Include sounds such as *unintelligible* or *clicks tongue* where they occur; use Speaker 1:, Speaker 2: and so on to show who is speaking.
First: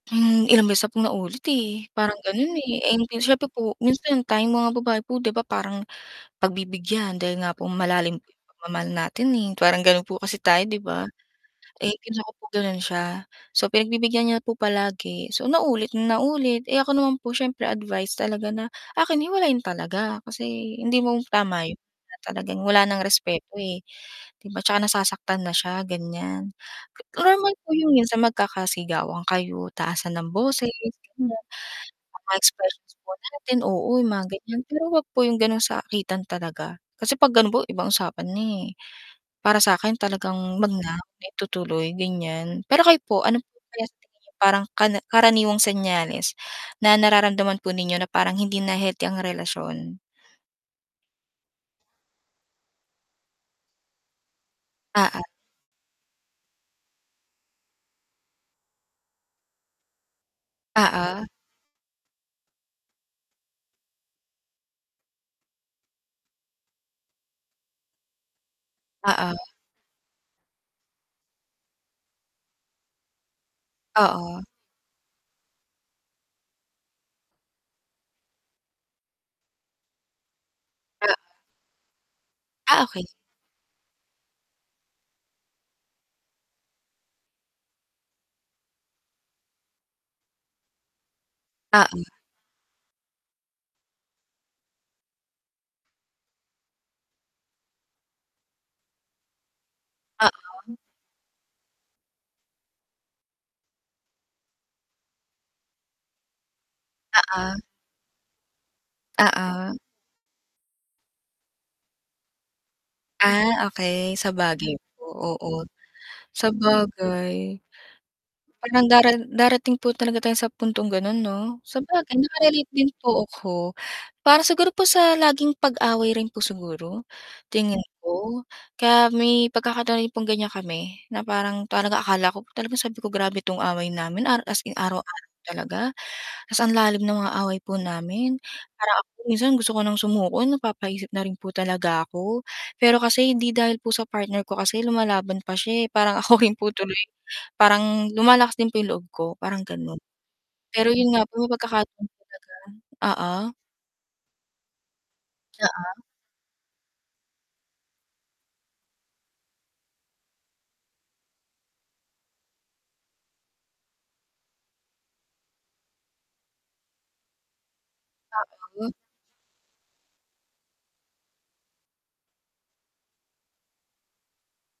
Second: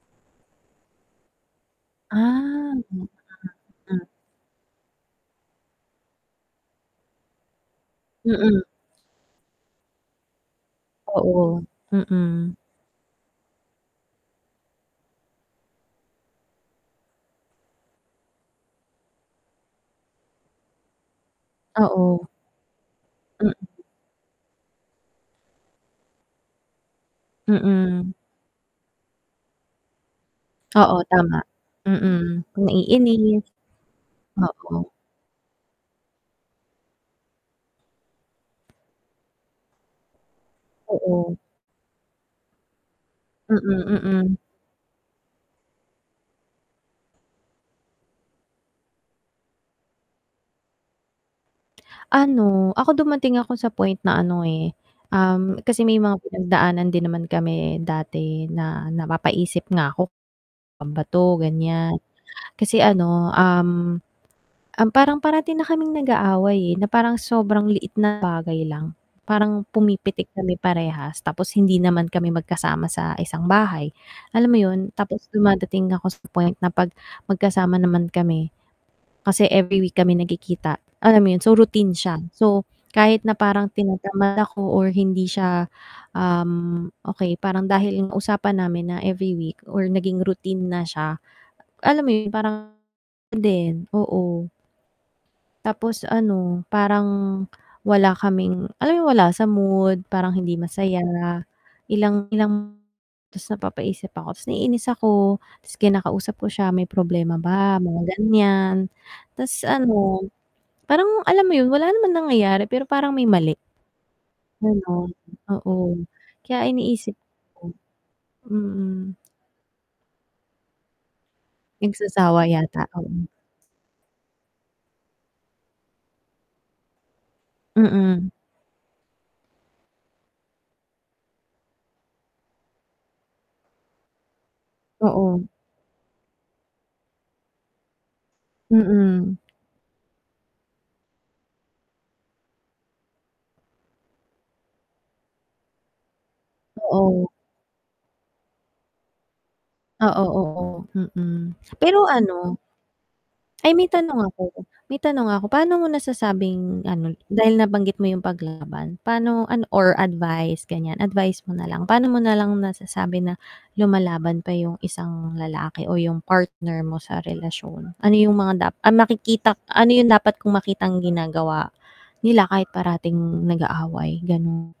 Speaker 1: Hmm, ilang beses na 'tong naulit eh, parang ganun,
Speaker 2: Ah.
Speaker 1: eh 'di siyempre po
Speaker 2: *unintelligible*
Speaker 1: minsan tayong mga babae po 'di ba parang pagbibigyan dahil nga po malalim po 'yung
Speaker 2: Mhm.
Speaker 1: pagmamahal natin, eh, parang gano'n po kasi tayo 'di ba.
Speaker 2: Oo,
Speaker 1: Eh, pinsan ko po
Speaker 2: mm.
Speaker 1: gano'n siya, so pinagbibigyan niya po palagi, so naulit na naulit, eh, ako naman po siyempre advice talaga na akin hiwalayan talaga kasi hindi mo tama 'yun na
Speaker 2: Oo.
Speaker 1: talagang wala ng
Speaker 2: Hmm.
Speaker 1: respeto, eh. 'Di ba 'tsaka nasasaktan na siya ganiyan. Normal po 'yung 'yun
Speaker 2: Mm.
Speaker 1: sa magkakasigawan kayo, taasan ng boses
Speaker 2: *clicks tongue* Oo,
Speaker 1: ganiyan,
Speaker 2: tama.
Speaker 1: mga
Speaker 2: Mm,
Speaker 1: expressions po
Speaker 2: naiinis.
Speaker 1: natin, oo 'yung mga ganiyan pero
Speaker 2: Oo.
Speaker 1: huwag po 'yung gano'ng sakitan talaga, kasi 'pag gano'n po ibang usapan na, eh. Para sa'kin talagang huwag na, na
Speaker 2: Oo.
Speaker 1: itutuloy ganiyan. Pero kayo po, ano po
Speaker 2: Mm,
Speaker 1: kaya sa tingin niyo
Speaker 2: mm.
Speaker 1: parang kara karaniwang senyales na nararamdaman po ninyo na parang hindi na healthy ang relasyon?
Speaker 2: Ano, ako dumating ako sa point na ano, eh,
Speaker 1: Oo.
Speaker 2: um, kasi may mga pinagdaanan din naman kami dati na napapa-isip nga ako ano 'ba
Speaker 1: Oo.
Speaker 2: to ganiyan, kasi ano, um um, parang parati na kaming nag-aaway, eh, na parang sobrang liit na bagay lang
Speaker 1: Oo.
Speaker 2: parang pumipitik kami parehas tapos hindi naman kami magkasama sa isang bahay,
Speaker 1: Oo.
Speaker 2: alam mo 'yun tapos dumadating ako sa point na 'pag magkasama naman kami, kasi every week kami nagkikita,
Speaker 1: Ah.
Speaker 2: alam mo 'yon, so routine siya. So
Speaker 1: Ah okey.
Speaker 2: kahit na parang tinatamad ako or hindi siya, um, okey parang dahil 'yung usapan namin na every week or naging routine na siya,
Speaker 1: Ah, hmm.
Speaker 2: alam mo 'yun parang din oo. Tapos ano parang wala kaming, alam mo 'yung wala sa mood, parang hindi
Speaker 1: Oo.
Speaker 2: masaya, ilang ilang ta's napapaisip ako, ta's naiinis ako, ta's kinakausap ko siya, "may problema
Speaker 1: Oo.
Speaker 2: ba?" mga ganiyan. Ta's
Speaker 1: Oo.
Speaker 2: ano, parang alam mo 'yun wala naman nangyayari pero parang may mali,
Speaker 1: Ah, okey sabagay po,
Speaker 2: ganun,
Speaker 1: oo
Speaker 2: oo. Kaya iniisip
Speaker 1: sabagay.
Speaker 2: ko
Speaker 1: Parang dara
Speaker 2: mm.
Speaker 1: darating po talaga tayo sa puntong gano'n 'no? Sabagay
Speaker 2: Nagsasawa
Speaker 1: naka-relate
Speaker 2: yata,
Speaker 1: din po
Speaker 2: oo.
Speaker 1: ako. Para siguro po sa laging pag-away rin po siguro, tingin
Speaker 2: Mm.
Speaker 1: ko, kaya may pagkakataoy' pong ganiyan kami, na parang parang akala ko po talaga sabi ko grabe 'tong away namin, araw as in araw-araw
Speaker 2: Oo.
Speaker 1: talaga, ta's ang lalim ng mga away po namin, parang ako
Speaker 2: Mm.
Speaker 1: minsan gusto ko ng sumuko napapa-isip na rin po talaga ako. Pero kasi hindi dahil po sa partner ko kasi lumalaban pa siya, eh, parang ako rin po tuloy
Speaker 2: Oo.
Speaker 1: parang lumalakas din po 'yung loob ko, parang gano'n.
Speaker 2: Oo, oo,
Speaker 1: Pero 'yun nga po may
Speaker 2: mm. Pero
Speaker 1: pagkakataon talaga
Speaker 2: ano
Speaker 1: oo.
Speaker 2: ay may tanong ako may tanong ako. Paano mo
Speaker 1: Oo.
Speaker 2: nasasabing ano dahil nabanggit mo 'yung paglaban paano ano or advice, ganiyan advice mo na lang. Paano mo na lang nasasabi na lumalaban pa 'yung isang lalaki o 'yung partner mo sa relasyon? Ano 'yung
Speaker 1: Oo,
Speaker 2: mga da
Speaker 1: 'yun.
Speaker 2: ay makikita ano 'yung dapat kong makitang ginagawa nila kahit parating nag-aaway, ganun.